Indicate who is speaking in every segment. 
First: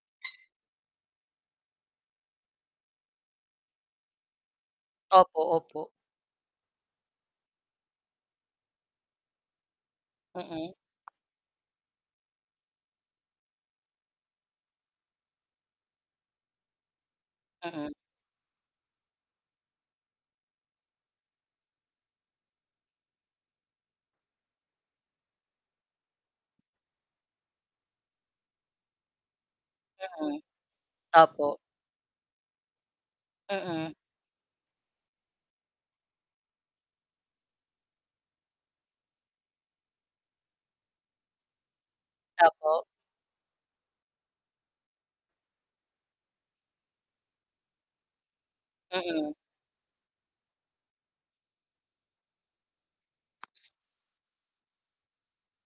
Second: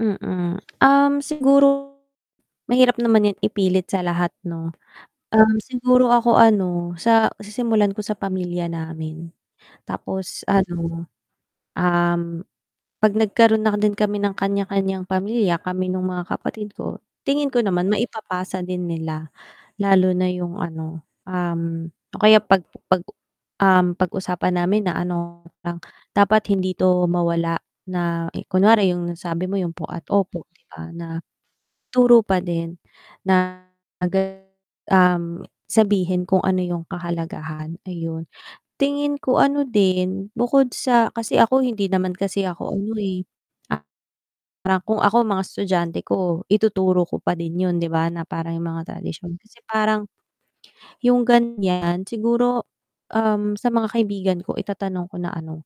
Speaker 1: Mm, um, siguro mahirap naman yan ipilit sa lahat 'no,
Speaker 2: Opo,
Speaker 1: um,
Speaker 2: opo.
Speaker 1: siguro ako ano sa sisimulan ko sa pamilya namin tapos
Speaker 2: Mm.
Speaker 1: ano, um, 'pag nagkaroon na din kami ng kanya-kanyang pamilya kami nung mga kapatid ko tingin ko naman
Speaker 2: Mm.
Speaker 1: maipapasa din nila lalo na 'yong ano, um o kaya pag pag um, pag-usapan namin na ano lang dapat hindi ito mawala na kunwari yung sabi mo yung po at
Speaker 2: Mm,
Speaker 1: opo 'di ba, na
Speaker 2: opo.
Speaker 1: ituro pa din na,
Speaker 2: Mm.
Speaker 1: um, sabihin kung ano yung kahalagahan, ayun, tingin ko ano din bukod sa kasi ako hindi naman kasi ako
Speaker 2: Opo.
Speaker 1: ano eh Parang kung ako mga estudyante ko ituturo ko pa din yun 'di ba, na parang yung mga tradisyon
Speaker 2: Mm.
Speaker 1: kasi parang, yung ganyan siguro, um, sa mga kaibigan ko itatanong ko na ano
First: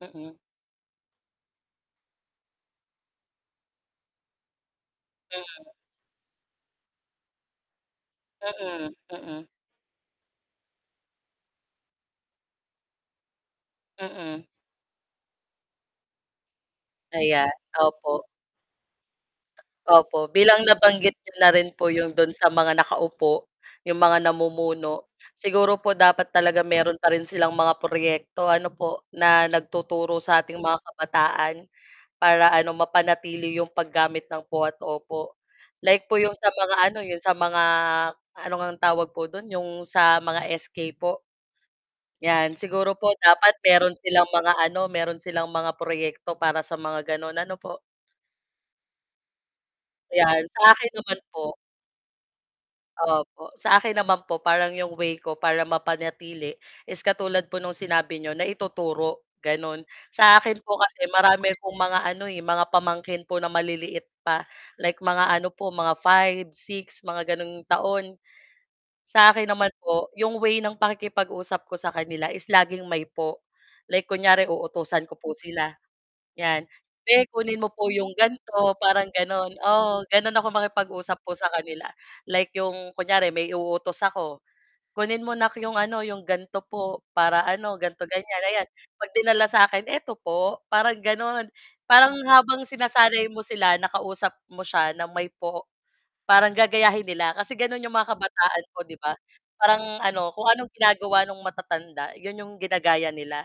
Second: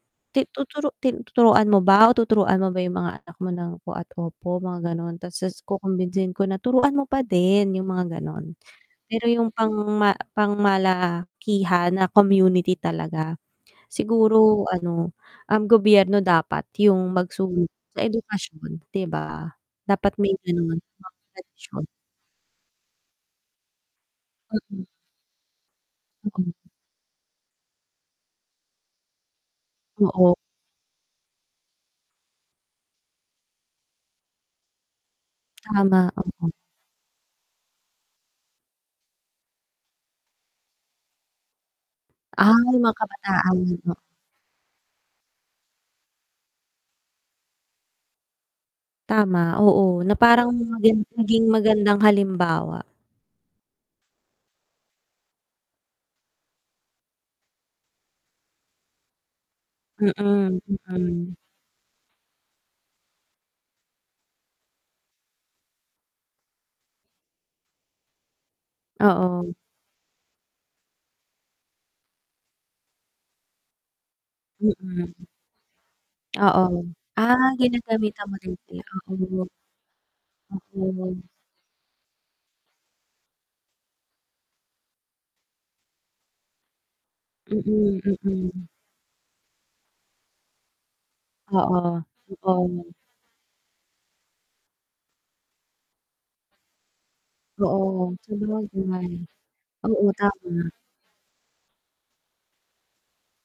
Speaker 2: Mm.
Speaker 1: Ti tuturu ti tuturuan mo ba o tuturuan mo ba yung mga anak mo ng po at opo mga ganon tapos
Speaker 2: Mm.
Speaker 1: kukumbinsihin ko na, "Turuan mo pa din.", yung mga ganon,
Speaker 2: Mm,
Speaker 1: pero
Speaker 2: mm.
Speaker 1: yung pang ma pang malakihan na community talaga
Speaker 2: Mm.
Speaker 1: siguro ano ang gobyerno dapat yung
Speaker 2: Ayan,
Speaker 1: magsulog sa
Speaker 2: opo.
Speaker 1: edukasyon 'di ba, dapat
Speaker 2: Opo,
Speaker 1: may
Speaker 2: bilang
Speaker 1: ganun, mga
Speaker 2: nabanggit niyo na rin
Speaker 1: tradisyon.
Speaker 2: po 'yong do'n sa mga nakaupo 'yong mga
Speaker 1: Mm.
Speaker 2: namumuno siguro po dapat
Speaker 1: Mm.
Speaker 2: talaga meron pa rin silang mga proyekto ano po, na nagtuturo
Speaker 1: Oo.
Speaker 2: sa ating mga kabataan para ano mapanatili 'yong paggamit ng po at opo
Speaker 1: Tama,
Speaker 2: like po 'yong sa
Speaker 1: oo.
Speaker 2: mga ano 'yong sa mga ano ngang tawag po do'n 'yong sa mga SK po
Speaker 1: Ah,
Speaker 2: yan,
Speaker 1: mga
Speaker 2: siguro po dapat
Speaker 1: kabataan.
Speaker 2: meron silang mga ano meron silang mga proyekto para sa mga ganon, ano po.
Speaker 1: Tama, oo, na
Speaker 2: Yan,
Speaker 1: parang
Speaker 2: sa akin naman
Speaker 1: maging
Speaker 2: po
Speaker 1: magandang halimbawa.
Speaker 2: opo, sa akin naman po parang 'yong way ko para mapanatili, is katulad po nung sinabi n'yo na ituturo gano'n sa
Speaker 1: Mm,
Speaker 2: akin po kasi
Speaker 1: mm.
Speaker 2: marami akong mga ano, eh, mga pamangkin po na maliliit pa like mga ano po mga 5-6 mga ganong taon. Sa akin
Speaker 1: Oo.
Speaker 2: naman po 'yong way ng pakikipag-usap ko sa kanila is laging may po like kunyari uutusan ko
Speaker 1: Mm.
Speaker 2: po sila
Speaker 1: Oo,
Speaker 2: 'yan, "Be,
Speaker 1: ah,
Speaker 2: kunin mo po 'yong
Speaker 1: ginagamitan mo din
Speaker 2: ganto.",
Speaker 1: sila,
Speaker 2: parang
Speaker 1: oo.
Speaker 2: gano'n oo, gano'n ako makipag-usap
Speaker 1: Oo.
Speaker 2: po sa kanila like 'yung kunyari may uutos ako, "Kunin mo 'nak 'yong ano, 'yong ganto po para ano
Speaker 1: Mm,
Speaker 2: ganto ganyan." Ayan,
Speaker 1: mm.
Speaker 2: 'pag dinala sa akin, "Eto po?", Parang gano'n,
Speaker 1: Oo,
Speaker 2: parang habang
Speaker 1: oo.
Speaker 2: sinasanay mo sila nakausap mo siya na may po parang gagayahin nila kasi gano'n 'yong mga
Speaker 1: Oo.
Speaker 2: kabataan po, 'di ba,
Speaker 1: [unintelligible]
Speaker 2: parang
Speaker 1: Oo
Speaker 2: ano kung anong
Speaker 1: tama.
Speaker 2: ginagawa ng matatanda 'yon 'yong ginagaya nila.